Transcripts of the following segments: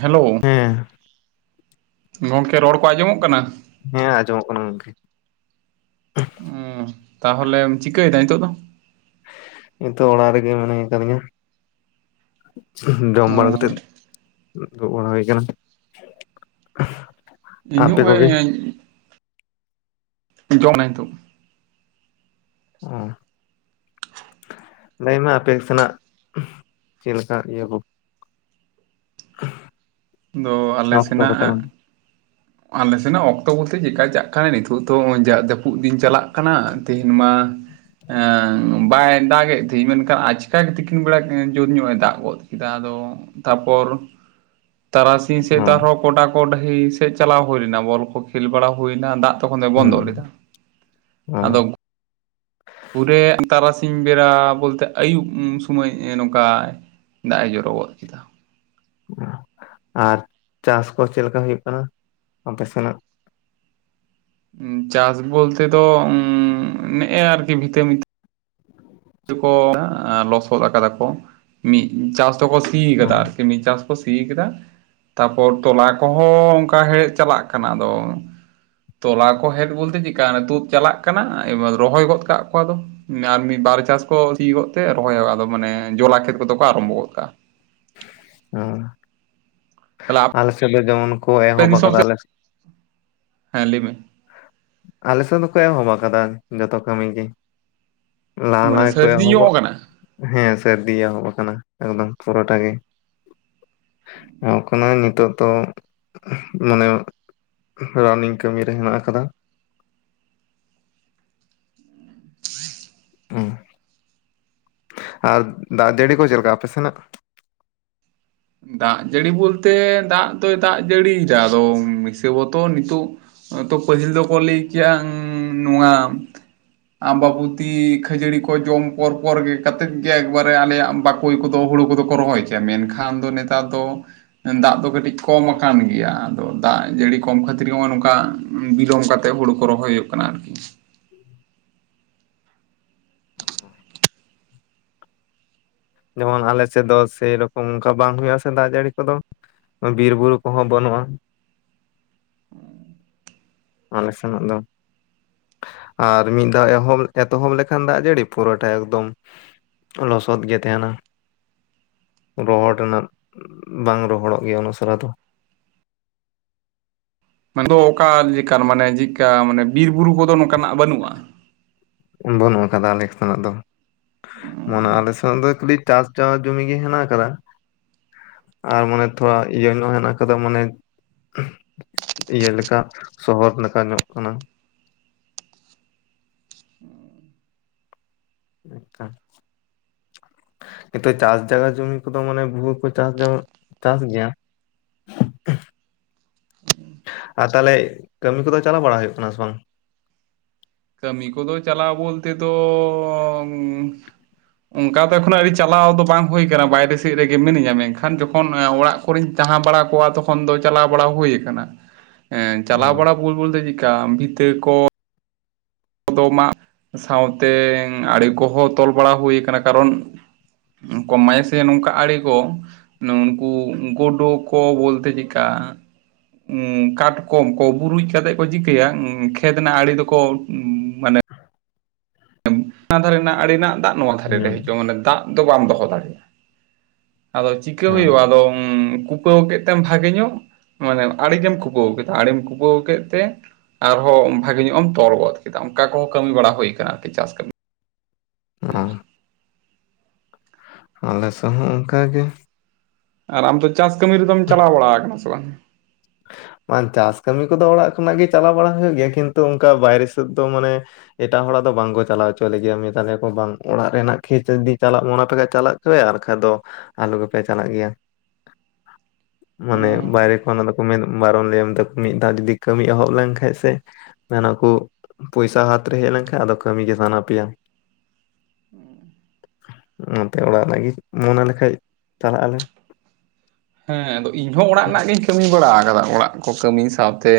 Hello ᱦᱮᱸ ᱜᱚᱢᱠᱮ ᱨᱚᱲ ᱠᱚ ᱟᱸᱡᱚᱢᱚᱜ ᱠᱟᱱᱟ ᱦᱮᱸ ᱟᱸᱡᱚᱢᱚᱜ ᱠᱟᱱᱟ ᱜᱚᱝᱠᱮ ᱚ ᱛᱟᱦᱚᱞᱮᱢ ᱪᱤᱠᱟᱹᱭᱮᱫᱟ ᱱᱤᱛᱚᱜ ᱫᱚ? ᱱᱤᱛᱚᱜ ᱚᱲᱟᱜ ᱨᱮᱜᱮ ᱢᱤᱱᱟᱧ ᱟᱠᱟᱫᱤᱧᱟ ᱡᱚᱢ ᱵᱟᱲᱟ ᱚᱸ ᱠᱟᱛᱮ [inaudible] ᱦᱩᱭ ᱠᱟᱱᱟ ᱤᱧ ᱱᱚᱜᱼᱚᱭ ᱡᱚᱢ [unintelligible] [inaudible] ᱞᱟᱹᱭᱢᱮ ᱟᱯᱮ ᱥᱮᱱᱟᱜ ᱪᱮᱫ ᱞᱮᱠᱟ ᱤᱭᱟᱹ ᱠᱚ [unintelligible] ᱫᱚ ᱟᱞᱮ ᱚᱠᱛᱚ ᱥᱮᱱᱟᱜ ᱠᱚᱛᱮ ᱚ ᱟᱞᱮ ᱥᱮᱱᱟᱜ ᱚᱠᱛᱚ ᱵᱚᱞᱛᱮ ᱪᱤᱠᱟ ᱪᱟ ᱠᱷᱮᱱᱮ ᱱᱤᱛᱚᱜ ᱫᱚ ᱡᱟᱜ ᱡᱟᱹᱯᱩᱫ ᱫᱤᱱ ᱪᱟᱞᱟᱜ ᱠᱟᱱᱟ ᱛᱮᱦᱤᱧ ᱢᱟ ᱵᱟᱭ ᱫᱟᱜ ᱜᱮ ᱛᱮᱦᱮᱧ ᱢᱮᱱᱠᱷᱟᱱ ᱟᱪᱠᱟ ᱜᱮ ᱛᱤᱠᱤᱱ ᱵᱮᱲᱟ ᱡᱩᱨ ᱧᱚᱜ ᱮ ᱫᱟᱜ ᱜᱚᱫ ᱠᱮᱫᱟ ᱟᱫᱚ ᱛᱟᱨᱯᱚᱨ ᱛᱟᱨᱟᱥᱤᱧ ᱥᱮᱫ ᱟᱨᱦᱚᱸ ᱜᱚᱰᱟ ᱠᱚ ᱰᱟᱹᱦᱤ ᱥᱮᱫ ᱪᱟᱞᱟᱣ ᱦᱩᱭ-ᱱᱟ ᱵᱚᱞ ᱠᱚ ᱠᱷᱮᱞ ᱵᱟᱲᱟ ᱦᱩᱭ-ᱱᱟ ᱫᱟᱜ ᱛᱚᱠᱷᱚᱱ ᱫᱚᱭ ᱵᱚᱱᱫᱚᱭ ᱞᱮᱫᱟ ᱦᱩᱸ ᱚ ᱟᱫᱚ ᱯᱩᱨᱮ ᱛᱟᱨᱟᱥᱤᱧ ᱵᱮᱲᱟ ᱵᱚᱞᱛᱮ ᱟᱹᱭᱩᱵ ᱥᱚᱢᱚᱭ ᱱᱚᱝᱠᱟᱭ ᱫᱟᱜ ᱡᱚᱨᱚ ᱜᱚᱫ ᱠᱮᱫᱟ ᱟᱨ ᱪᱟᱥ ᱠᱚ ᱪᱮᱫ ᱞᱮᱠᱟ ᱦᱩᱭᱩᱜ ᱠᱟᱱᱟ ᱟᱯᱮ ᱥᱮᱱᱟᱜ ᱪᱟᱥ ᱵᱚᱞᱛᱮ ᱫᱚ ᱩ ᱱᱮᱜᱼᱮ ᱟᱨᱠᱤ ᱵᱷᱤᱛᱟᱹ ᱢᱤᱛ ᱠᱚ ᱞᱚᱥᱚᱫ ᱟᱠᱟᱫᱟ ᱠᱚ ᱢᱤᱫ ᱪᱟᱥ ᱫᱚᱠᱚ ᱥᱤ ᱚ ᱠᱟᱫᱟ ᱟᱨᱠᱤ ᱢᱤᱫ ᱪᱟᱥ ᱠᱚ ᱥᱤ ᱠᱮᱫᱟ ᱛᱟᱯᱚᱨ ᱛᱚᱞᱟ ᱠᱚᱦᱚᱸ ᱚᱱᱠᱟ ᱦᱮᱲᱦᱮᱫ ᱪᱟᱞᱟᱜ ᱠᱟᱱᱟ ᱟᱫᱚ ᱛᱚᱞᱟ ᱠᱚ ᱦᱮᱡ ᱵᱚᱞᱛᱮ ᱪᱮᱫᱠᱟ ᱛᱩᱫ ᱪᱟᱞᱟᱜ ᱠᱟᱱᱟ ᱮᱵᱟᱨ ᱨᱚᱦᱚᱭ ᱜᱚᱫ ᱠᱟᱜ ᱠᱚᱣᱟ ᱫᱚ ᱟᱨ ᱢᱤᱫ ᱵᱟᱨ ᱪᱟᱥ ᱠᱚ ᱥᱤᱭ ᱜᱚᱫ ᱛᱮ ᱨᱚᱦᱚᱭᱚᱜᱼᱟᱫᱚ ᱢᱟᱱᱮ ᱡᱚᱞᱟ ᱠᱷᱮᱛ ᱠᱚᱫᱚ ᱠᱚ ᱟᱨᱟᱢᱵᱷᱚ ᱜᱚᱫ ᱠᱟᱜᱼᱟ᱾ ᱦᱚᱸ ᱛᱟᱦᱚᱞᱮ ᱟᱞᱮ ᱥᱮᱫ ᱫᱚ ᱡᱮᱢᱚᱱ ᱠᱚ ᱟᱯᱮ ᱮᱦᱚᱵ ᱫᱤᱥᱚᱢ ᱟᱠᱟᱫᱟ ᱥᱮᱫ ᱟᱞᱮ ᱦᱮᱸ ᱞᱟᱹᱭ ᱢᱮ ᱟᱞᱮ ᱥᱮᱫ ᱫᱚᱠᱚ ᱮᱦᱚᱵ ᱟᱠᱟᱫᱟ ᱡᱚᱛᱚ ᱠᱟᱹᱢᱤ ᱜᱮ ᱞᱟᱦᱟ ᱢᱟᱱᱮ ᱞᱟᱦᱟ ᱠᱚ ᱥᱟᱹᱨᱫᱤ ᱮᱦᱚᱵᱚᱜ ᱧᱚᱜ ᱠᱟᱱᱟ ᱦᱮᱸ ᱥᱟᱹᱨᱫᱤ ᱮᱦᱚᱵ ᱟᱠᱟᱱᱟ ᱮᱠᱫᱚᱢ ᱯᱚᱨᱟᱴᱟ ᱜᱮ [inaudible] ᱛᱚ ᱢᱟᱱᱮ ᱨᱟᱱᱤᱝ ᱠᱟᱹᱢᱤ ᱨᱮ ᱦᱮᱱᱟᱜ ᱟᱠᱟᱫᱟ ᱟᱨ ᱫᱟᱜ ᱡᱟᱹᱲᱤ ᱠᱚ ᱪᱮᱫ ᱞᱮᱠᱟ ᱟᱯᱮ ᱥᱮᱱᱟᱜ? ᱫᱟᱜ ᱡᱟᱹᱲᱤ ᱵᱚᱞᱛᱮ ᱫᱟᱜ ᱫᱚᱭ ᱫᱟᱜ ᱡᱟᱹᱲᱤᱭᱮᱫᱟ ᱟᱫᱚ ᱦᱤᱥᱟᱹᱵᱚᱛᱚ ᱱᱤᱛᱚᱜ ᱛᱚ ᱯᱟᱹᱦᱤᱞ ᱫᱚᱠᱚ ᱞᱟᱹᱭ ᱠᱮᱭᱟ ᱱᱚᱣᱟ ᱟᱢᱵᱟᱵᱩᱛᱤ ᱠᱷᱟᱹᱡᱟᱹᱲᱤ ᱠᱚ ᱡᱚᱢ ᱯᱚᱨ ᱯᱚᱨ ᱜᱮ ᱠᱟᱛᱮᱫ ᱜᱮ ᱮᱠᱵᱟᱨᱮ ᱟᱞᱮᱭᱟᱜ ᱵᱟ ᱚᱠᱚᱭ ᱠᱚᱫᱚ ᱦᱩᱲᱩ ᱠᱚᱫᱚ ᱠᱚ ᱨᱚᱦᱚᱭ ᱠᱮᱭᱟ ᱢᱮᱱᱠᱷᱟᱱ ᱫᱚ ᱱᱮᱛᱟᱨ ᱫᱚ ᱫᱟᱜ ᱫᱚ ᱠᱟᱹᱴᱤᱡ ᱠᱚᱢ ᱟᱠᱟᱱ ᱜᱮᱭᱟ ᱟᱫᱚ ᱫᱟᱜ ᱡᱟᱹᱲᱤ ᱠᱚᱢ ᱠᱷᱟᱹᱛᱤᱨ ᱱᱚᱜᱼᱚᱭ ᱱᱚᱝᱠᱟ ᱵᱤᱞᱚᱢ ᱠᱟᱛᱮᱜ ᱦᱩᱲᱩ ᱠᱚ ᱨᱚᱦᱚᱭ ᱦᱩᱭᱩᱜ ᱠᱟᱱᱟ ᱟᱨᱠᱤ ᱡᱮᱢᱚᱱ ᱟᱞᱮ ᱥᱮᱫ ᱫᱚ ᱥᱮᱨᱚᱠᱚᱢ ᱚᱱᱠᱟ ᱵᱟᱝ ᱦᱩᱭᱩᱜ ᱟᱥᱮ ᱫᱟᱜ ᱡᱟᱹᱲᱤ ᱠᱚᱫᱚ ᱵᱤᱨ ᱵᱩᱨᱩ ᱠᱚᱦᱚᱸ ᱵᱟᱹᱱᱩᱜᱼᱟ᱾ ᱟᱞᱮ ᱥᱮᱱᱟᱜ ᱫᱚ ᱟᱨ ᱢᱤᱫ ᱫᱷᱟᱣ ᱮᱦᱚᱵ ᱮᱛᱚᱦᱚᱵ ᱞᱮᱠᱷᱟᱱ ᱫᱟᱜ ᱡᱟᱹᱲᱤ ᱯᱩᱨᱟᱹᱴᱟ ᱮᱠᱫᱚᱢ ᱞᱚᱥᱚᱫ ᱜᱮ ᱛᱟᱦᱮᱱᱟ᱾ ᱨᱚᱦᱚᱲ ᱨᱮᱱᱟᱜ ᱵᱟᱝ ᱨᱚᱦᱚᱲᱚᱜ ᱜᱮᱭᱟ ᱩᱥᱟᱹᱨᱟ ᱫᱚ ᱟᱫᱚ ᱚᱠᱟᱞ ᱞᱮᱠᱟᱱ ᱢᱟᱱᱮ ᱪᱮᱫ ᱞᱮᱠᱟ ᱢᱟᱱᱮ ᱵᱤᱨ ᱵᱩᱨᱩ ᱠᱚᱫᱚ ᱱᱚᱝᱠᱟᱱᱟᱜ ᱵᱟᱹᱱᱩᱜᱼᱟ? ᱵᱟᱹᱱᱩᱜ ᱟᱠᱟᱫᱟ ᱟᱞᱮ ᱥᱮᱱᱟᱜ ᱫᱚ ᱢᱟᱱᱮ ᱟᱞᱮ ᱥᱮᱱᱟᱜ ᱫᱚ [inaudible] ᱪᱟᱥ ᱪᱟᱥ ᱡᱩᱢᱤ ᱜᱮ ᱦᱮᱱᱟᱜ ᱟᱠᱟᱫᱟ ᱟᱨ ᱢᱟᱱᱮ ᱛᱷᱚᱲᱟ ᱤᱭᱟᱹ ᱧᱚᱜ ᱦᱮᱱᱟᱜ ᱟᱠᱟᱫᱟ ᱢᱟᱱᱮ ᱤᱭᱟᱹ ᱞᱮᱠᱟ ᱥᱚᱦᱚᱨ ᱞᱮᱠᱟ ᱧᱚᱜ ᱠᱟᱱᱟ᱾ ᱟᱪᱪᱷᱟ ᱱᱤᱛᱚᱜ ᱪᱟᱥ ᱡᱟᱭᱜᱟ ᱡᱩᱢᱤ ᱠᱚᱫᱚ ᱢᱟᱱᱮ ᱵᱷᱩᱦᱩ ᱠᱚ ᱪᱟᱥ ᱪᱟᱥ ᱜᱮᱭᱟ [inaudible] ᱟᱨ ᱛᱟᱦᱚᱞᱮ ᱠᱟᱹᱢᱤ ᱠᱚᱫᱚ ᱪᱟᱞᱟᱣ ᱵᱟᱲᱟ ᱦᱩᱭᱩᱜ ᱠᱟᱱᱟ ᱥᱮ ᱵᱟᱝ? ᱠᱟᱹᱢᱤ ᱠᱚᱫᱚ ᱪᱟᱞᱟᱣ ᱵᱚᱞᱛᱮ ᱫᱚᱻᱚ ᱚᱱᱠᱟ ᱫᱚ ᱮᱠᱷᱚᱱᱚ ᱟᱹᱣᱨᱤ ᱪᱟᱞᱟᱣ ᱫᱚ ᱵᱟᱝ ᱦᱩᱭ ᱟᱠᱟᱱᱟ ᱵᱟᱭᱨᱮ ᱥᱮᱫ ᱨᱮᱜᱮ ᱢᱤᱱᱟᱹᱧᱟ ᱢᱮᱱᱠᱷᱟᱱ ᱡᱚᱠᱷᱚᱱ ᱚᱲᱟᱜ ᱠᱚᱨᱮᱧ ᱛᱟᱦᱮᱸ ᱵᱟᱲᱟ ᱠᱚᱣᱟ ᱛᱚᱠᱷᱚᱱ ᱫᱚ ᱪᱟᱞᱟᱣ ᱵᱟᱲᱟ ᱦᱩᱭ ᱟᱠᱟᱱᱟ᱾ ᱪᱟᱞᱟᱣ ᱦᱩᱸ ᱵᱟᱲᱟ ᱵᱚᱞ ᱵᱚᱞᱛᱮ ᱪᱮᱠᱟ ᱵᱷᱤᱛᱟᱹ ᱠᱚ ᱢᱟ ᱥᱟᱶᱛᱮ ᱟᱹᱲᱮ ᱠᱚᱦᱚᱸ ᱛᱚᱞ ᱵᱟᱲᱟ ᱦᱩᱭ ᱟᱠᱟᱱᱟ ᱠᱟᱨᱚᱱ ᱠᱚ ᱮᱢᱟᱭᱟ ᱥᱮ ᱱᱚᱝᱠᱟ ᱟᱲᱮ ᱠᱚ ᱱᱩᱱᱠᱩ ᱜᱳᱰᱳ ᱠᱚ ᱵᱚᱞᱛᱮ ᱪᱮᱠᱟ ᱠᱟᱴᱠᱚᱢ ᱠᱚ ᱵᱩᱨᱩᱡ ᱠᱟᱛᱮᱜ ᱠᱚ ᱪᱤᱠᱟᱹᱭᱟ ᱠᱷᱮᱛ ᱨᱮᱱᱟᱜ ᱟᱲᱮ ᱫᱚᱠᱚ ᱢᱟᱱᱮ ᱚᱱᱟ ᱫᱷᱟᱨᱮ ᱨᱮᱱᱟᱜ ᱟᱹᱲᱮᱱᱟᱜ ᱫᱟᱜ ᱱᱚᱣᱟ ᱫᱷᱟᱨᱮ ᱨᱮ ᱦᱩᱸ ᱦᱤᱡᱩᱜ-ᱟ ᱢᱟᱱᱮ ᱫᱟᱜ ᱫᱚ ᱵᱟᱢ ᱫᱚᱦᱚ ᱫᱟᱲᱮᱭᱟᱜ-ᱟ᱾ ᱟᱫᱚ ᱪᱤᱠᱟ ᱦᱩᱸ ᱦᱩᱭᱩᱜ-ᱟ ᱟᱫᱚ ᱩᱢ ᱠᱩᱯᱟᱹᱣ ᱠᱮᱫ ᱛᱮᱢ ᱵᱷᱟᱜᱮ ᱧᱚᱜ ᱢᱟᱱᱮ ᱟᱲᱮᱜᱮᱢ ᱠᱩᱯᱟᱹᱣ ᱠᱮᱫᱟ ᱟᱲᱮᱢ ᱠᱩᱯᱟᱹᱣ ᱠᱮᱫ ᱛᱮ ᱟᱨᱦᱚᱸ ᱵᱷᱟᱜᱮ ᱧᱚᱜ ᱮᱢ ᱛᱚᱞ ᱜᱚᱫ ᱠᱮᱫᱟ ᱚᱱᱠᱟ ᱠᱚᱦᱚᱸ ᱠᱟᱹᱢᱤ ᱵᱟᱲᱟ ᱦᱩᱭ ᱟᱠᱟᱱᱟ ᱟᱨᱠᱤ ᱪᱟᱥ ᱠᱟᱹᱢᱤ ᱫᱚ ᱚ ᱟᱞᱮ ᱥᱮᱫ ᱦᱚᱸ ᱚᱱᱠᱟ ᱜᱮ ᱟᱨ ᱟᱢ ᱫᱚ ᱪᱟᱥ ᱠᱟᱹᱢᱤ ᱨᱮ ᱫᱚᱢ ᱪᱟᱞᱟᱣ ᱵᱟᱲᱟ ᱟᱠᱟᱱᱟ ᱥᱮ ᱵᱟᱝ ᱪᱟᱥ ᱠᱟᱹᱢᱤ ᱠᱚ ᱫᱚ ᱚᱲᱟᱜ ᱠᱷᱚᱱᱟᱜ ᱜᱮ ᱪᱟᱞᱟᱣ ᱵᱟᱲᱟ ᱦᱩᱭᱩᱜ ᱜᱮᱭᱟ ᱠᱤᱱᱛᱩ ᱚᱱᱠᱟ ᱵᱟᱭᱨᱮ ᱥᱮᱫ ᱫᱚ ᱢᱟᱱᱮ ᱮᱴᱟᱜ ᱦᱚᱲᱟᱜ ᱫᱚ ᱵᱟᱝ ᱠᱚ ᱪᱟᱞᱟᱣ ᱦᱚᱪᱚ ᱞᱮᱭᱟ ᱢᱮᱛᱟ ᱞᱮᱭᱟ ᱠᱚ ᱵᱟᱝ ᱚᱲᱟᱜ ᱨᱮᱱᱟᱜ ᱠᱷᱮᱛ ᱡᱩᱫᱤ ᱪᱟᱞᱟᱜ ᱢᱚᱱ ᱯᱮ ᱠᱷᱟᱡ ᱪᱟᱞᱟᱜ ᱦᱮᱭ ᱟᱨ ᱵᱟᱠᱷᱟᱡ ᱫᱚ ᱟᱞᱚ ᱜᱮ ᱯᱮ ᱪᱟᱞᱟᱜ ᱜᱮᱭᱟ ᱢᱟᱱᱮ ᱵᱟᱭᱨᱮ ᱠᱷᱚᱱ ᱚᱱᱟ ᱫᱚ ᱵᱟᱨᱚᱱ ᱞᱟᱹᱭᱟᱢ ᱫᱟ ᱢᱤᱫ ᱫᱷᱟᱣ ᱡᱩᱫᱤ ᱠᱟᱹᱢᱤ ᱮᱦᱚᱵ ᱞᱮᱱ ᱠᱷᱟᱱ ᱥᱮ ᱢᱮᱱᱟᱠᱚ ᱯᱚᱭᱥᱟ ᱦᱟᱛ ᱨᱮ ᱦᱮᱡ ᱞᱮᱱ ᱠᱷᱟᱱ ᱟᱫᱚ ᱠᱟᱹᱢᱤ ᱜᱮ ᱥᱟᱱᱟ ᱯᱮᱭᱟ [inaudible] ᱱᱚᱛᱮ ᱚᱲᱟᱜ ᱞᱟᱹᱜᱤᱫ ᱢᱚᱱᱮ ᱞᱮ ᱠᱷᱟᱡ ᱪᱟᱞᱟᱜ ᱟᱞᱮ ᱦᱮᱸ ᱟᱫᱚ ᱤᱧᱦᱚᱸ ᱚᱲᱟᱜ ᱨᱮᱱᱟᱜ ᱜᱤᱧ ᱠᱟᱹᱢᱤ ᱵᱟᱲᱟ ᱟᱠᱟᱫᱟ ᱚᱲᱟᱜ ᱠᱚ ᱠᱟᱹᱢᱤ ᱥᱟᱶᱛᱮ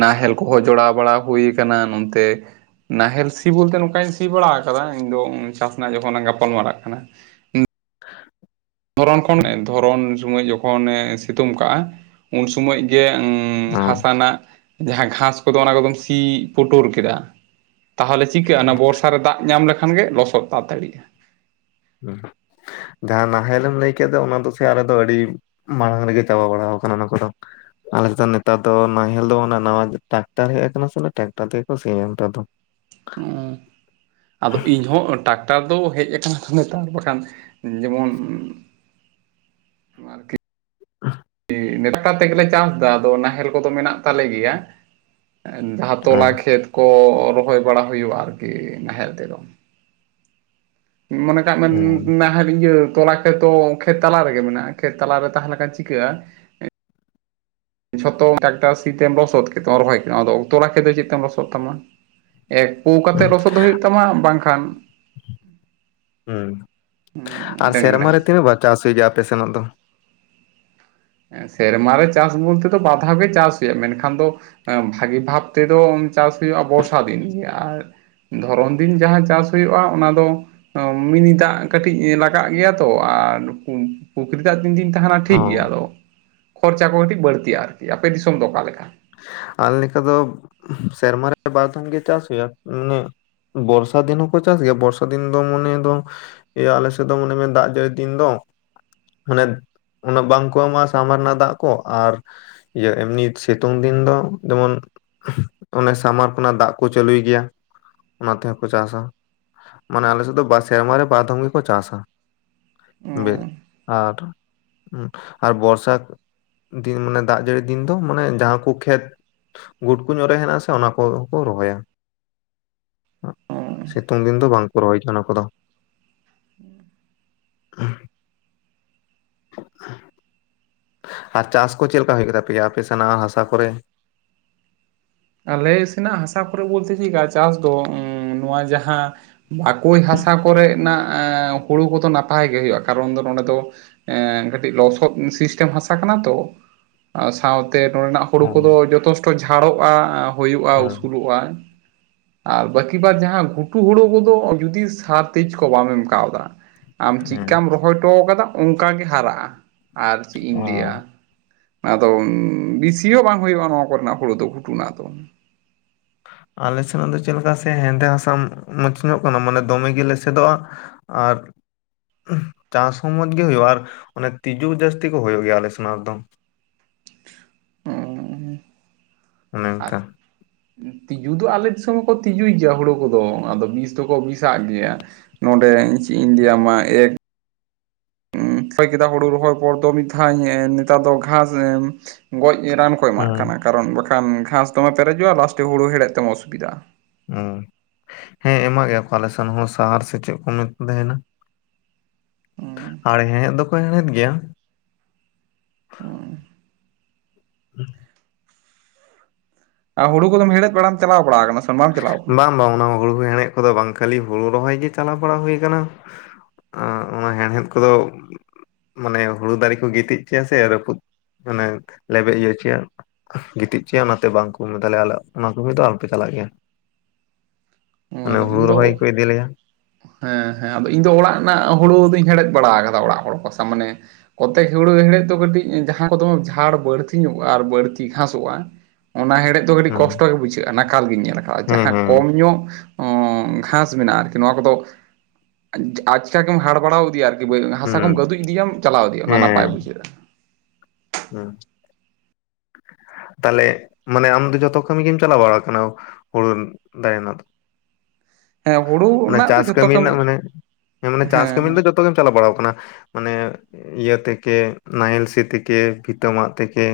ᱱᱟᱦᱮᱞ ᱠᱚᱦᱚᱸ ᱡᱚᱲᱟᱣ ᱵᱟᱲᱟ ᱦᱩᱭ ᱠᱟᱱᱟ ᱱᱚᱱᱛᱮ ᱱᱟᱦᱮᱞ ᱥᱤ ᱵᱚᱞᱛᱮ ᱱᱚᱝᱠᱟᱧ ᱥᱤ ᱵᱟᱲᱟ ᱟᱠᱟᱫᱟ ᱤᱧ ᱫᱚ ᱪᱟᱥ ᱨᱮᱱᱟᱜ ᱡᱚᱠᱷᱚᱱ ᱞᱟᱝ ᱜᱟᱯᱟᱞ ᱢᱟᱨᱟᱜ ᱠᱟᱱᱟ᱾ [inaudible] ᱫᱷᱚᱨᱚᱱ ᱠᱷᱚᱱ ᱫᱷᱚᱨᱚᱱ ᱥᱚᱢᱚᱭ ᱡᱚᱠᱷᱚ ᱱᱮ ᱥᱤᱛᱩᱝ ᱠᱟᱜ-ᱟ ᱩᱱ ᱥᱚᱢᱚᱭ ᱜᱮ ᱚ ᱦᱟᱥᱟ ᱨᱮᱱᱟᱜ ᱡᱟᱦᱟᱸ ᱜᱷᱟᱥ ᱠᱚᱫᱚ ᱚᱱᱟ ᱠᱚᱫᱚᱢ ᱥᱤ ᱯᱩᱴᱩᱨ ᱠᱮᱫᱟ ᱛᱟᱦᱚᱞᱮ ᱪᱤᱠᱟᱹᱜ-ᱟ ᱚᱱᱟ ᱵᱚᱨᱥᱟ ᱨᱮ ᱫᱟᱜ ᱧᱟᱢ ᱞᱮᱠᱷᱟᱱ ᱜᱮ ᱞᱚᱥᱚᱫ ᱛᱟᱛᱟᱲᱤᱜ-ᱟ᱾ ᱦᱩᱸ ᱡᱟᱦᱟᱸ ᱱᱟᱦᱮᱞ ᱮᱢ ᱞᱟᱹᱭ ᱠᱮᱫ ᱫᱚ ᱚᱱᱟ ᱫᱚ ᱥᱮ ᱟᱞᱮ ᱫᱚ ᱟᱹᱰᱤ ᱢᱟᱲᱟᱝ ᱨᱮᱜᱮ ᱪᱟᱵᱟ ᱵᱟᱲᱟᱣ ᱟᱠᱟᱱᱟ ᱚᱱᱟ ᱠᱚ ᱫᱚ ᱟᱞᱮ ᱥᱮᱫ ᱱᱮᱛᱟᱨ ᱫᱚ ᱱᱟᱦᱮᱞ ᱫᱚ ᱱᱟᱣᱟ ᱴᱨᱟᱠᱴᱟᱨ ᱦᱮᱡ ᱟᱠᱟᱱᱟ ᱥᱮ ᱚᱱᱟ ᱴᱨᱟᱠᱴᱟᱨ ᱛᱮ ᱜᱮ ᱠᱚ ᱥᱮᱭᱟ ᱱᱮᱛᱟᱨ ᱫᱚ ᱟᱫᱚ ᱤᱧ ᱦᱚᱸ ᱴᱟᱠᱴᱟᱨ ᱫᱚ ᱦᱮᱡ ᱠᱟᱱᱟ ᱱᱮᱛᱟᱨ ᱵᱟᱠᱷᱟᱱ ᱡᱮᱢᱚᱱ [inaudible] [inaudible] ᱴᱮᱠᱴᱟᱨ ᱛᱮᱜᱮ ᱞᱮ ᱪᱟᱥᱫᱟ ᱟᱫᱚ ᱱᱟᱦᱮᱞ ᱠᱚᱫᱚ ᱢᱮᱱᱟᱜ ᱛᱟᱞᱮ ᱜᱮᱭᱟ ᱡᱟᱦᱟᱸ ᱛᱚᱞᱟ ᱦᱩᱸ ᱠᱷᱮᱛ ᱠᱚ ᱨᱚᱦᱚᱭ ᱵᱟᱲᱟ ᱦᱩᱭᱩᱜ-ᱟ ᱟᱨᱠᱤ ᱱᱟᱦᱮᱞ ᱛᱮᱫᱚ ᱢᱚᱱᱮ ᱠᱟᱜ ᱢᱮ ᱦᱩᱸ ᱱᱟᱦᱮᱞ ᱤᱭᱟᱹ ᱛᱚᱞᱟ ᱮᱛᱚ ᱠᱷᱮᱛ ᱛᱟᱞᱟ ᱨᱮ ᱜᱮ ᱢᱮᱱᱟᱜ-ᱟ ᱠᱷᱮᱛ ᱛᱟᱞᱟ ᱨᱮ ᱛᱟᱦᱮᱸ ᱞᱮᱠᱷᱟᱱ ᱪᱤᱠᱟᱹᱜ-ᱟ ᱡᱷᱚᱛᱚ ᱴᱟᱠᱴᱟᱨ ᱥᱤᱛᱮᱢ ᱞᱚᱥᱚᱫ ᱠᱮᱫ ᱛᱮᱢ ᱨᱚᱦᱚᱭ ᱠᱮᱫᱟᱢ ᱟᱫᱚᱠ ᱛᱚᱞᱟ ᱠᱷᱮᱛ ᱫᱚ ᱪᱮᱫ ᱛᱮᱢ ᱞᱚᱥᱚᱫ ᱛᱟᱢᱟ ᱮᱠ ᱯᱩ ᱠᱟᱛᱮ ᱞᱚᱥᱚᱫ ᱦᱩᱭᱩᱜ ᱛᱟᱢᱟ ᱵᱟᱝᱠᱷᱟᱱ ᱦᱩᱸ ᱟᱨ ᱰᱟᱹᱝᱨᱤ ᱥᱮᱨᱢᱟ ᱨᱮ ᱱᱟᱦᱮᱞ ᱛᱮ ᱛᱤᱱᱟᱹᱜ ᱵᱟᱨ ᱪᱟᱥ ᱦᱩᱭᱩᱜ ᱜᱮᱭᱟ ᱟᱯᱮ ᱥᱮᱱ ᱫᱚ ᱥᱮᱨᱢᱟ ᱨᱮ ᱪᱟᱥ ᱵᱚᱞ ᱛᱮ ᱫᱚ ᱵᱟᱨ ᱫᱷᱟᱣ ᱜᱮ ᱪᱟᱥ ᱦᱩᱭᱩᱜ-ᱟ ᱢᱮᱱᱠᱷᱟᱱ ᱫᱚ ᱵᱷᱟᱹᱜᱤ ᱵᱷᱟᱵᱽ ᱛᱮᱫᱚ ᱪᱟᱥ ᱦᱩᱭᱩᱜ-ᱟ ᱵᱚᱨᱥᱟ ᱫᱤᱱ ᱜᱮ ᱟᱨ ᱫᱷᱚᱨᱚᱢ ᱫᱤᱱ ᱡᱟᱦᱟᱸ ᱪᱟᱥ ᱦᱩᱭᱩᱜ-ᱟ ᱚᱱᱟ ᱫᱚ ᱢᱤᱱᱤ ᱫᱟᱜ ᱠᱟᱹᱴᱤᱡ ᱞᱟᱜᱟᱜ ᱜᱮᱭᱟ ᱛᱚ ᱟᱨ ᱯᱩᱠᱷᱨᱤ ᱫᱟᱜ ᱛᱤᱱ ᱫᱤᱱ ᱛᱟᱦᱮᱸᱱᱟ ᱚ ᱴᱷᱤᱠ ᱜᱮᱭᱟ ᱟᱫᱚ ᱠᱷᱚᱨᱪᱟ ᱠᱚ ᱠᱟᱹᱴᱤᱡ ᱵᱟᱹᱲᱛᱤᱜ-ᱟ ᱟᱨᱠᱤ ᱟᱯᱮ ᱫᱤᱥᱚᱢ ᱫᱚ ᱚᱠᱟ ᱞᱮᱠᱟ ᱟᱞ ᱞᱮᱠᱟ ᱫᱚ ᱥᱮᱨᱢᱟ ᱨᱮ ᱵᱟᱨ ᱫᱷᱟᱢ ᱜᱮ ᱪᱟᱥ ᱦᱩᱭᱩᱜᱼᱟ ᱢᱟᱱᱮ ᱵᱚᱨᱥᱟ ᱫᱤᱱ ᱦᱚᱸᱠᱚ ᱪᱟᱥ ᱜᱮᱭᱟ ᱵᱚᱨᱥᱟ ᱫᱤᱱ ᱫᱚ ᱢᱚᱱᱮ ᱫᱚ ᱤᱭᱟᱹ ᱟᱞᱮ ᱥᱮᱫ ᱫᱚ ᱢᱚᱱᱮ ᱢᱮ ᱫᱟᱜ ᱡᱟᱹᱲᱤ ᱫᱤᱱ ᱫᱚ ᱢᱟᱱᱮ ᱩᱱᱟᱹᱜ ᱵᱟᱝᱠᱚ ᱮᱢᱟᱜ ᱥᱟᱢᱟᱨ ᱨᱮᱱᱟᱜ ᱫᱟᱜ ᱠᱚ ᱟᱨ ᱤᱭᱟᱹ ᱮᱢᱱᱤ ᱥᱮ ᱛᱩᱝ ᱫᱤᱱ ᱫᱚ ᱡᱮᱢᱚᱱ ᱚᱱᱮ ᱥᱟᱢᱟᱨ ᱠᱷᱚᱱᱟᱜ ᱫᱟᱜ ᱠᱚ ᱪᱟᱹᱞᱩᱭ ᱜᱮᱭᱟ ᱚᱱᱟ ᱛᱮᱦᱚᱸ ᱠᱚ ᱪᱟᱥᱟ ᱢᱟᱱᱮ ᱟᱞᱮ ᱥᱮᱫ ᱫᱚ ᱥᱮᱨᱢᱟ ᱨᱮ ᱵᱟᱨ ᱫᱷᱚᱢ ᱜᱮᱠᱚ ᱪᱟᱥᱟ ᱵᱮᱥ ᱟᱨ ᱟᱨ ᱵᱚᱨᱥᱟ ᱫᱤᱱ ᱢᱟᱱᱮ ᱫᱟᱜ ᱡᱟᱹᱲᱤ ᱫᱤᱱ ᱫᱚ ᱢᱟᱱᱮ ᱡᱟᱦᱟᱸ ᱩᱱᱠᱩ ᱠᱷᱮᱛ ᱜᱩᱴᱠᱩ ᱧᱚᱜ ᱨᱮ ᱦᱮᱱᱟᱜ-ᱟ ᱥᱮ ᱚᱱᱟ ᱠᱚ ᱦᱚᱸ ᱠᱚ ᱨᱚᱦᱚᱭᱟ ᱥᱤᱛᱩᱝ ᱫᱤᱱ ᱫᱚ ᱵᱟᱝ ᱠᱚ ᱨᱚᱦᱚᱭ ᱠᱟᱱᱟ ᱚᱱᱟ ᱠᱚ ᱫᱚ ᱦ ᱟᱨ ᱪᱟᱥ ᱠᱚ ᱪᱮᱫ ᱞᱮᱠᱟ ᱦᱩᱭᱩᱜ ᱜᱮ ᱛᱟᱯᱮᱭᱟ ᱟᱯᱮ ᱥᱮᱱᱟᱜ ᱦᱟᱥᱟ ᱠᱚᱨᱮ ᱟᱞᱮ ᱥᱮᱱᱟᱜ ᱦᱟᱥᱟ ᱠᱚᱨᱮ ᱵᱚᱞᱛᱮ ᱪᱮᱫᱠᱟ ᱪᱟᱥ ᱫᱚ ᱱᱚᱣᱟ ᱡᱟᱦᱟᱸ ᱵᱟᱠᱳᱭ ᱦᱟᱥᱟ ᱠᱚ ᱨᱮᱱᱟᱜ ᱦᱩᱲᱩ ᱠᱚᱫᱚ ᱱᱟᱯᱟᱭ ᱜᱮ ᱦᱩᱭᱩᱜᱼᱟ ᱠᱟᱨᱚᱱ ᱫᱚ ᱱᱚᱸᱰᱮ ᱫᱚ ᱮ ᱠᱟᱹᱴᱤᱡ ᱞᱚᱥᱚᱫ ᱥᱤᱥᱴᱮᱢ ᱦᱟᱥᱟ ᱠᱟᱱᱟ ᱛᱚ ᱥᱟᱶᱛᱮ ᱱᱚᱸᱰᱮ ᱱᱟᱝ ᱦᱩᱲᱩ ᱚ ᱠᱚᱫᱚ ᱡᱚᱛᱷᱮᱥᱴᱚ ᱡᱷᱟᱲᱚᱜᱼᱟ ᱦᱩᱭᱩᱜᱼᱟ ᱦᱮᱸ ᱩᱥᱩᱞᱚᱜᱼᱟ ᱟᱨ ᱵᱟᱹᱠᱤ ᱵᱟᱫ ᱡᱟᱦᱟᱸ ᱜᱷᱩᱴᱩ ᱦᱳᱲᱩ ᱠᱚᱫᱚ ᱡᱩᱫᱤ ᱥᱟᱨ ᱛᱮᱡᱽ ᱠᱚ ᱵᱟᱢ ᱮᱢ ᱠᱟᱣᱫᱟ ᱟᱢ ᱦᱮᱸ ᱪᱤᱠᱟᱢ ᱨᱚᱦᱚᱭ ᱦᱚ ᱴᱚ ᱠᱟᱫᱟ ᱚᱱᱠᱟᱜᱮ ᱦᱟᱨᱟᱜᱼᱟ ᱟᱨ ᱪᱮᱫ ᱚ ᱤᱧ ᱞᱟᱹᱭᱟ ᱟᱫᱚ ᱵᱤᱥᱤ ᱦᱚᱸ ᱵᱟᱝ ᱦᱩᱭᱩᱜᱼᱟ ᱱᱚᱣᱟ ᱠᱚᱨᱮᱱᱟᱜ ᱦᱩᱲᱩ ᱫᱚ ᱜᱷᱩᱴᱩ ᱱᱟᱜ ᱫᱚ ᱟᱞᱮ ᱥᱮᱱᱟᱜ ᱫᱚ ᱪᱮᱫᱠᱟ ᱥᱮ ᱦᱮᱸᱫᱮ ᱦᱟᱥᱟ ᱢᱚᱡᱽ ᱧᱚᱜ ᱠᱟᱱᱟ ᱢᱟᱱᱮ ᱫᱚᱢᱮ ᱜᱮ ᱞᱮᱥᱮᱫᱚᱜ-ᱟ ᱟᱨ ᱪᱟᱥ ᱦᱚᱸ ᱢᱚᱸᱡᱽ ᱜᱤ ᱦᱩᱭᱩᱜᱼᱟ ᱟᱨ ᱚᱱᱮ ᱛᱤᱡᱩ ᱡᱟᱹᱥᱛᱤ ᱠᱚ ᱦᱩᱭᱩᱜ ᱜᱮᱭᱟ ᱟᱞᱮ ᱥᱮᱱᱟᱜ ᱫᱚ ᱚᱱᱮ ᱟᱨ ᱚᱝᱠᱟ ᱛᱤᱡᱩ ᱫᱚ ᱟᱞᱮ ᱫᱤᱥᱚᱢ ᱦᱚᱸᱠᱚ ᱛᱤᱡᱩᱭ ᱜᱮᱭᱟ ᱦᱩᱲᱳ ᱠᱚᱫᱚ ᱟᱫᱚ ᱵᱤᱥ ᱫᱚ ᱠᱚ ᱵᱤᱥᱟᱜ ᱜᱮᱭᱟ ᱱᱚᱸᱰᱮ ᱪᱤᱜ ᱤᱧ ᱞᱟᱹᱭ ᱟᱢᱟ ᱮᱠ ᱠᱮᱫᱟ ᱦᱩᱲᱩ ᱨᱚᱦᱚᱭ ᱯᱚᱨ ᱫᱚ ᱢᱤᱫ ᱫᱷᱟᱣ ᱱᱮᱛᱟᱨ ᱫᱚ ᱜᱷᱟᱥ ᱜᱚᱡ ᱨᱟᱱ ᱠᱚ ᱮᱢᱟᱜ ᱦᱩᱸ ᱠᱟᱨᱚᱱ ᱵᱟᱠᱷᱟᱱ ᱜᱷᱟᱸᱥ ᱫᱚᱢᱮ ᱯᱮᱨᱮᱡᱚᱜᱼᱟ ᱞᱟᱥᱴᱮ ᱦᱩᱲᱩ ᱦᱮᱲᱮᱫ ᱛᱮᱢ ᱚᱥᱩᱵᱤᱫᱟᱜᱼᱟ ᱦᱮᱸ ᱮᱢᱟᱜ ᱜᱮᱭᱟ ᱠᱚ ᱟᱞᱮᱥᱮᱱ ᱦᱚᱸ ᱥᱟᱦᱟᱨ ᱥᱮ ᱪᱮᱫ ᱠᱚ ᱢᱮ ᱛᱟᱦᱮᱸᱱᱟ ᱟᱨᱲ ᱦᱮᱸᱦᱮᱸᱫ ᱫᱚ ᱜᱮᱭᱟ ᱦᱩᱸ ᱟᱨ ᱦᱩᱲᱩ ᱠᱚ ᱫᱚ ᱦᱮᱲᱦᱮᱫ ᱵᱟᱲᱟᱢ ᱪᱟᱞᱟᱣ ᱵᱟᱲᱟᱣ ᱠᱟᱱᱟ ᱵᱟᱝ ᱵᱟᱝ ᱚᱱᱟ ᱦᱩᱲᱩ ᱦᱮᱲᱦᱮᱫ ᱠᱚᱫᱚ ᱵᱟᱝ ᱠᱷᱟᱹᱞᱤ ᱦᱩᱲᱩ ᱨᱚᱦᱚᱭ ᱜᱮ ᱪᱟᱞᱟᱣ ᱵᱟᱲᱟ ᱦᱩᱭ ᱟᱠᱟᱱᱟ ᱚᱱᱟ ᱦᱮᱲᱦᱮᱫ ᱠᱚᱫᱚ ᱢᱟᱱᱮ ᱦᱩᱲᱩ ᱫᱟᱨᱮ ᱠᱚ ᱜᱤᱛᱤᱡ ᱦᱚᱪᱚᱭᱟ ᱥᱮ ᱨᱟᱹᱯᱩᱫ ᱢᱟᱱᱮ ᱞᱮᱵᱮᱫ ᱤᱭᱟᱹ ᱦᱚᱪᱚᱭᱟ ᱜᱤᱛᱤᱡ ᱦᱚᱪᱚᱭᱟ ᱚᱱᱟᱛᱮ ᱵᱟᱝ ᱠᱚ ᱛᱟᱞᱮ ᱟᱞᱮ ᱚᱱᱟ ᱠᱚᱢᱤ ᱫᱚ ᱟᱞᱯᱮ ᱪᱟᱞᱟᱜ ᱜᱮᱭᱟ ᱱᱚᱣᱟ ᱢᱟᱱᱮ ᱟᱫᱚ ᱦᱩᱲᱩ ᱤᱧ ᱫᱚ ᱨᱚᱦᱚᱭ ᱠᱚ ᱤᱫᱤ ᱞᱮᱭᱟ ᱦᱮᱸ ᱦᱮᱸ ᱟᱫᱚ ᱤᱧ ᱫᱚ ᱚᱲᱟᱜ ᱨᱮᱱᱟᱜ ᱦᱩᱲᱩ ᱫᱩᱧ ᱦᱮᱲᱦᱮ ᱵᱟᱲᱟ ᱟᱠᱟᱫᱟ ᱚᱲᱟᱜ ᱦᱚᱲ ᱠᱚ ᱥᱟᱶ ᱢᱟᱱᱮ ᱠᱚᱛᱮ ᱦᱩᱲᱩ ᱦᱮᱲᱦᱮᱫ ᱫᱚ ᱠᱟᱹᱴᱤᱡ ᱡᱟᱦᱟᱸ ᱠᱚ ᱫᱚᱢᱮ ᱡᱷᱟᱲ ᱵᱟᱹᱲᱛᱤ ᱧᱚᱜᱼᱟ ᱟᱨ ᱵᱟᱹᱲᱛᱤ ᱜᱷᱟᱥᱚᱜᱼᱟ ᱚᱱᱟ ᱦᱮᱲᱦᱮᱫ ᱫᱚ ᱟᱹᱰᱤ ᱦᱮᱸ ᱠᱚᱥᱴᱚ ᱜᱮ ᱵᱩᱡᱷᱟᱹᱣᱜᱼᱟ ᱱᱟᱠᱟᱞ ᱜᱤᱧ ᱧᱮᱞ ᱟᱠᱟᱜᱼᱟ ᱦᱮᱸ ᱡᱟᱦᱟᱸ ᱦᱮᱸ ᱠᱚᱢ ᱧᱚᱜ ᱜᱷᱟᱥ ᱢᱮᱱᱟᱜᱼᱟ ᱟᱨᱠᱤ ᱱᱚᱣᱟ ᱠᱚᱫᱚ ᱟᱪᱠᱟ ᱜᱮᱢ ᱦᱟᱲ ᱵᱟᱲᱟᱣ ᱤᱫᱤᱭᱟ ᱟᱨᱠᱤ ᱦᱟᱥᱟ ᱠᱚᱢ ᱦᱩᱸ ᱜᱟᱹᱫᱩᱡ ᱤᱫᱤᱭᱟᱢ ᱪᱟᱞᱟ ᱤᱫᱤᱭᱤᱭᱟᱢ ᱱᱟᱯᱟᱭ ᱦᱮᱸ ᱵᱩᱡᱷᱟᱹᱣᱜᱼᱟ ᱛᱟᱦᱚᱞᱮ ᱢᱟᱱᱮ ᱟᱢ ᱫᱚ ᱡᱷᱚᱛᱚ ᱠᱟᱹᱢᱤ ᱜᱮᱢ ᱪᱟᱞᱟᱣ ᱵᱟᱲᱟ ᱠᱟᱱᱟ ᱦᱩᱲᱩ ᱫᱟᱭᱱᱟ ᱫᱚ ᱦᱮᱸ ᱦᱩᱲᱩ ᱚᱱᱟ ᱨᱮᱱᱟᱜ ᱫᱚ ᱪᱟᱥ ᱡᱷᱚᱛᱚ ᱠᱟᱹᱢᱤ ᱨᱮᱱᱟᱜ ᱢᱟᱱᱮᱸ ᱢᱟᱱᱮ ᱪᱟᱥ ᱦᱮᱸ ᱠᱟᱹᱢᱤ ᱫᱚ ᱦᱮᱸ ᱡᱚᱛᱚ ᱡᱚᱛᱚ ᱜᱮᱢ ᱪᱟᱞᱟᱣ ᱵᱟᱲᱟᱣ ᱟᱠᱟᱱᱟ ᱢᱟᱱᱮ ᱤᱭᱟᱹ ᱛᱮᱠᱮ ᱱᱟᱦᱮᱞ ᱥᱤ ᱛᱮᱠᱮ ᱛᱮᱠᱮ ᱯᱷᱤᱛᱟᱹᱣᱜ ᱛᱮᱠᱮ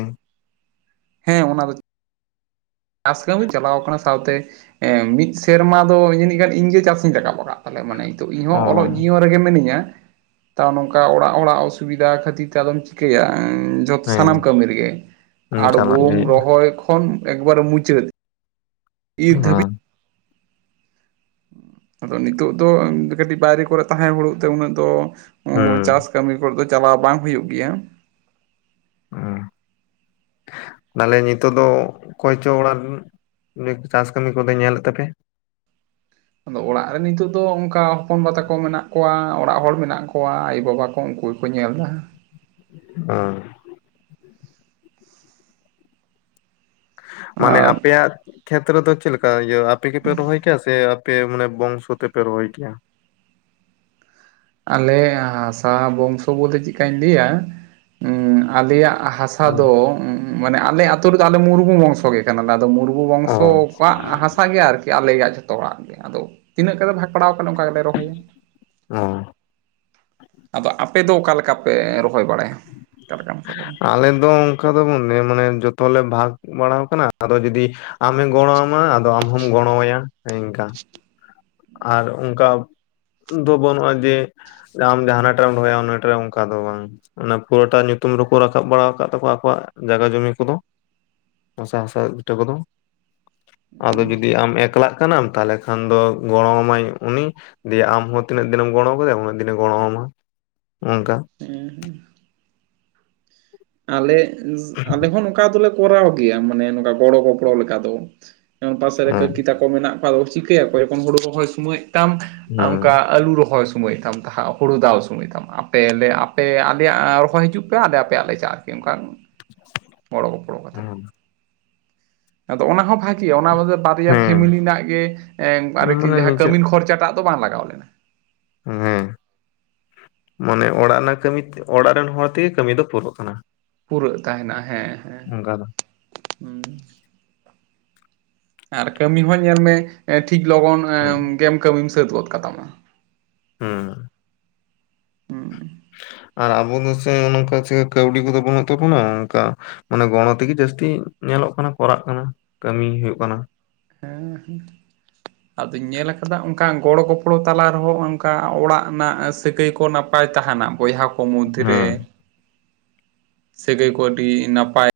ᱦᱮᱸ ᱚᱱᱟ ᱫᱚ ᱪᱟᱥ ᱠᱟᱹᱢᱤ ᱪᱟᱞᱟᱣ ᱟᱠᱟᱱᱟ ᱥᱟᱶᱛᱮ ᱢᱤᱫ ᱥᱮᱨᱢᱟ ᱫᱚ ᱡᱟᱹᱱᱤᱡ ᱜᱟᱱ ᱤᱧᱜᱮ ᱪᱟᱥ ᱤᱧ ᱨᱟᱠᱟᱵ ᱟᱠᱟᱫ ᱛᱟᱞᱮ ᱢᱟᱱᱮ ᱚ ᱤᱧᱦᱚᱸ ᱚᱞᱚᱜ ᱨᱮᱜᱮ ᱢᱤᱱᱟᱹᱧᱟ ᱛᱟᱣ ᱱᱚᱝᱠᱟ ᱚᱲᱟᱜ ᱚᱲᱟᱜ ᱚᱥᱩᱵᱤᱫᱟ ᱠᱷᱟᱹᱛᱤᱨ ᱛᱮ ᱟᱫᱚᱢ ᱪᱤᱠᱟᱹᱭᱟ ᱡᱚᱛ ᱦᱮᱸ ᱥᱟᱱᱟᱢ ᱠᱟᱹᱢᱤ ᱨᱮᱜᱮ ᱦᱩᱸ ᱪᱟᱞᱟᱜ ᱟᱲᱜᱚᱢ ᱜᱮ ᱨᱚᱦᱚᱭ ᱠᱷᱚᱱ ᱮᱠᱵᱟᱨᱮ ᱢᱩᱪᱟᱹᱫ ᱤᱨ ᱦᱩᱭᱩᱜᱼᱟ ᱫᱷᱟᱹᱵᱤᱡ ᱟᱫᱚ ᱱᱤᱛᱚᱜ ᱫᱚ ᱠᱟᱹᱴᱤᱡ ᱵᱟᱭᱨᱤ ᱠᱚᱨᱮᱜ ᱛᱟᱦᱮᱸ ᱦᱩᱬᱩᱜ ᱛᱮ ᱩᱱᱟᱹᱜ ᱫᱚ ᱦᱩᱸ ᱪᱟᱥ ᱠᱟᱹᱢᱤ ᱠᱚᱨᱮ ᱫᱚ ᱪᱟᱞᱟᱣ ᱵᱟᱝ ᱦᱩᱭᱩᱜ ᱜᱮᱭᱟ [inaudible] ᱛᱟᱞᱮ ᱱᱤᱛᱚᱜ ᱫᱚ ᱚᱠᱚᱭᱪᱚ ᱚᱲᱟᱜ ᱨᱮᱱ ᱱᱤᱛ ᱪᱟᱥ ᱠᱟᱹᱢᱤ ᱠᱚᱫᱚᱭ ᱧᱮᱞᱮᱫ ᱛᱟᱯᱮᱭᱟ ᱟᱫᱚ ᱚᱲᱟᱜ ᱨᱮ ᱱᱤᱛᱩᱜ ᱫᱚ ᱚᱱᱠᱟ ᱦᱚᱯᱚᱱ ᱵᱟ ᱛᱟᱠᱚ ᱢᱮᱱᱟᱜ ᱠᱚᱣᱟ ᱚᱲᱟᱜ ᱦᱚᱲ ᱢᱮᱱᱟᱜ ᱠᱚᱣᱟ ᱟᱭᱩ ᱵᱟᱵᱟ ᱠᱚ ᱩᱱᱠᱩ ᱠᱚ ᱧᱮᱞ ᱮᱫᱟ [unintelligible] ᱢᱟᱱᱮ ᱟᱨ ᱟᱯᱮᱭᱟᱜ ᱠᱷᱮᱛᱨᱮ ᱫᱚ ᱪᱮᱫᱞᱮᱠᱟ ᱤᱭᱟᱹ ᱟᱯᱮ ᱜᱮᱯᱮ ᱨᱚᱦᱚᱭ ᱠᱮᱭᱟ ᱥᱮ ᱯᱮ ᱢᱟᱱᱮ ᱵᱚᱝᱥᱚ ᱛᱮᱯᱮ ᱨᱚᱦᱚᱭ ᱠᱮᱭᱟ ᱟᱞᱮ ᱦᱟᱥᱟ ᱵᱚᱝᱥᱚ ᱵᱚᱞᱮ ᱪᱮᱠᱟᱧ ᱞᱟᱹᱭᱟ ᱟᱞᱮᱭᱟᱜ ᱦᱟᱥᱟ ᱫᱚ ᱢᱟᱱᱮ ᱟᱞᱮ ᱟᱹᱛᱩ ᱨᱮᱫᱚ ᱟᱞᱮ ᱢᱩᱨᱢᱩ ᱵᱚᱝᱥᱚ ᱜᱮ ᱠᱟᱱᱟᱞᱮ ᱟᱫᱚ ᱢᱩᱨᱢᱩ ᱟᱵᱚ ᱚ ᱵᱚᱝᱥᱚ ᱠᱚᱣᱟᱜ ᱦᱟᱥᱟ ᱜᱮ ᱟᱨᱠᱤ ᱟᱞᱮᱭᱟᱜ ᱡᱚᱛᱚ ᱦᱚᱲᱟᱜ ᱜᱮ ᱟᱫᱚ ᱛᱤᱱᱟᱹᱜ ᱠᱟᱛᱮ ᱵᱷᱟᱜ ᱯᱟᱲᱟᱣ ᱠᱟᱱᱟ ᱚᱱᱠᱟ ᱜᱮ ᱞᱮ ᱨᱚᱦᱚᱭᱟ ᱚᱸ ᱟᱫᱚ ᱟᱯᱮᱫᱚ ᱚᱠᱟᱮ ᱞᱮᱠᱟ ᱯᱮ ᱨᱚᱦᱚᱭ ᱵᱟᱲᱟᱭᱟ? ᱚᱠᱟ ᱞᱮᱠᱟᱱ ᱦᱟᱥᱟ ᱛᱟᱯᱮ ᱟᱞᱮ ᱫᱚ ᱚᱱᱠᱟ ᱫᱚ [unintelligible] ᱢᱟᱱᱮ ᱡᱚᱛᱚᱞᱮ ᱵᱷᱟᱜᱽ ᱵᱟᱲᱟᱟᱣ ᱟᱠᱟᱱᱟ ᱟᱫᱚ ᱡᱩᱫᱤ ᱟᱢᱮ ᱜᱚᱲᱚᱣᱟᱢᱟ ᱟᱫᱚ ᱟᱢ ᱦᱚᱸᱢ ᱜᱚᱲᱚ ᱟᱭᱟ ᱤᱱᱠᱟ ᱟᱨ ᱚᱱᱠᱟ ᱫᱚ ᱵᱟᱹᱱᱩᱜᱼᱟ ᱡᱮ ᱟᱢ ᱡᱟᱦᱟ ᱴᱟ ᱮᱢ ᱨᱚᱦᱚᱭ-ᱟ ᱨᱚᱦᱚᱭᱟ ᱚᱱᱟᱴᱟ ᱨᱮ ᱚᱱᱠᱟ ᱫᱚ ᱵᱟᱝ ᱚᱱᱟ ᱯᱩᱨᱟᱹᱴᱟ ᱧᱩᱛᱩᱢ ᱨᱮᱠᱚ ᱨᱟᱠᱟᱵ ᱵᱟᱲᱟ ᱟᱠᱟᱫ ᱛᱟᱠᱚᱣᱟ ᱟᱠᱚᱣᱟᱜ ᱡᱟᱜᱟ ᱡᱚᱢᱤ ᱠᱚᱫᱚ ᱦᱟᱥᱟ ᱦᱟᱥᱟ ᱵᱤᱴᱟᱹ ᱠᱚᱫᱚ ᱟᱫᱚ ᱡᱩᱫᱤ ᱟᱢ ᱮᱠᱞᱟᱜ ᱠᱟᱱᱟᱢ ᱛᱟᱦᱮᱞᱮ ᱠᱷᱟᱱ ᱫᱚ ᱜᱚᱲᱚ ᱟᱢᱟᱭ ᱩᱱᱤ ᱫᱤᱭᱮ ᱟᱢᱚᱸ ᱛᱤᱱᱟᱹᱜ ᱫᱤᱱᱮᱢ ᱜᱚᱲᱚᱣᱟ ᱠᱟ ᱫᱮᱭᱟ ᱩᱱᱟᱹᱜ ᱫᱤᱱᱮ ᱜᱚᱲᱚ ᱟᱢᱟ ᱚᱱᱠᱟ [unintelligible] ᱟᱞᱮ ᱟᱞᱮ ᱦᱚᱸ ᱱᱚᱝᱠᱟ ᱫᱚ ᱞᱮ ᱠᱚᱨᱟᱣ ᱜᱮᱭᱟ ᱢᱟᱱᱮ ᱱᱚᱠᱟ ᱜᱚᱲᱚ ᱜᱚᱯᱚᱲᱚ ᱞᱮᱠᱟ ᱫᱚ ᱯᱟᱥᱮᱨᱮ ᱦᱮᱸ ᱠᱟᱠᱤ ᱛᱟᱠᱚ ᱢᱮᱱᱟᱜ ᱠᱚᱣᱟ ᱪᱤᱠᱟᱹᱭᱟ ᱠᱚ ᱡᱚᱠᱷᱚᱱ ᱦᱩᱲᱩ ᱨᱚᱦᱚᱭ ᱥᱢᱚᱭ ᱛᱟᱢ ᱦᱮᱸ ᱚᱱᱠᱟ ᱟᱞᱩ ᱨᱚᱦᱚᱭ ᱥᱳᱢᱚᱭ‌ ᱛᱟᱢ ᱦᱩᱲᱩ ᱫᱟᱣ ᱥᱩᱢᱟᱹᱭ ᱛᱟᱢ ᱯᱮ ᱟᱯᱮ ᱟᱞᱮᱭᱟᱜ ᱨᱚᱦᱚᱭ ᱦᱤᱡᱩᱜ ᱯᱮ ᱟᱞᱮ ᱟᱯᱮᱭᱟᱜ ᱞᱮ ᱪᱟ ᱟᱠᱤ ᱚᱱᱠᱟᱱ ᱜᱚᱲᱚᱼ ᱜᱚᱯᱚᱲᱚ ᱠᱟᱛᱮ ᱟᱫᱚ ᱚᱱᱟ ᱦᱚᱸ ᱵᱷᱟᱜᱮ ᱠᱤ ᱚᱱᱟᱮ ᱵᱟᱨᱭᱟ ᱯᱷᱮᱢᱮᱞᱤ ᱦᱮᱸ ᱨᱮᱱᱟᱜ ᱜᱮ ᱟᱨᱠᱤ ᱢᱟᱱᱮ ᱡᱟᱦᱟᱸ ᱱᱤᱡᱮ ᱠᱟᱹᱢᱤᱱ ᱠᱷᱚᱨᱪᱟᱴᱟᱜ ᱫᱚ ᱵᱟᱝ ᱞᱟᱜᱟᱣ ᱞᱮᱱᱟ᱾ ᱦᱮᱸ ᱢᱟᱱᱮ ᱚᱲᱟᱜ ᱨᱮᱱᱟᱜ ᱠᱟᱹᱢᱤ ᱚᱲᱟᱜ ᱨᱮᱱ ᱦᱚᱲ ᱛᱮᱜᱮ ᱠᱟᱹᱢᱤ ᱫᱚ ᱯᱩᱨᱟᱹᱜ ᱠᱟᱱᱟ᱾ ᱯᱩᱨᱟᱹᱜ ᱛᱟᱦᱮᱱᱟ ᱦᱮᱸ ᱦᱮᱸ ᱚᱱᱠᱟᱫᱟ ᱦᱩᱸ ᱟᱨ ᱠᱟᱹᱢᱤ ᱦᱚᱸ ᱧᱮᱞ ᱢᱮᱮ ᱴᱷᱤᱠ ᱞᱚᱜᱚᱱ ᱦᱮᱸ ᱜᱮᱢ ᱠᱟᱹᱢᱤᱢ ᱥᱟᱹᱛ ᱜᱚᱫ ᱠᱟᱛᱟᱢᱟ᱾ ᱦᱩ ᱦᱩᱸ ᱟᱨ ᱟᱵᱚ ᱫᱚ ᱥᱮ ᱚᱱᱠᱟ ᱪᱠᱟ ᱠᱟᱹᱣᱰᱤ ᱠᱚᱫᱚ ᱵᱟᱹᱱᱩᱜ ᱛᱟᱵᱚᱱᱟ ᱚᱱᱠᱟ ᱢᱟᱱᱮ ᱜᱚᱲᱚ ᱛᱮᱜᱮ ᱡᱟᱹᱥᱛᱤ ᱧᱮᱞᱚᱜ ᱠᱟᱱᱟ ᱠᱚᱨᱟᱜ ᱠᱟᱱᱟ ᱠᱟᱹᱢᱤ ᱦᱩᱭᱩᱜ ᱠᱟᱱᱟ᱾ ᱦᱮᱸ [unintelligible] ᱟᱫᱚᱧ ᱧᱮᱞᱠᱟᱫᱟ ᱚᱱᱠᱟ ᱜᱚᱲᱚ ᱜᱚᱯᱚᱲᱚ ᱛᱟᱞᱟ ᱨᱮᱦᱚᱸ ᱚᱱᱠᱟ ᱚᱲᱟᱜ ᱨᱮᱱᱟᱜ ᱥᱟᱹᱜᱟᱹᱭ ᱠᱚ ᱱᱟᱯᱟᱭ ᱱᱟᱯᱟᱭ ᱛᱟᱦᱮᱱᱟ ᱵᱚᱭᱦᱟ ᱠᱚ ᱢᱚᱫᱽᱫᱷᱮ ᱨᱮ ᱦᱮᱸ ᱥᱟᱹᱜᱟᱹᱭ ᱠᱚ ᱟᱹᱰᱤ ᱱᱟᱯᱟᱭ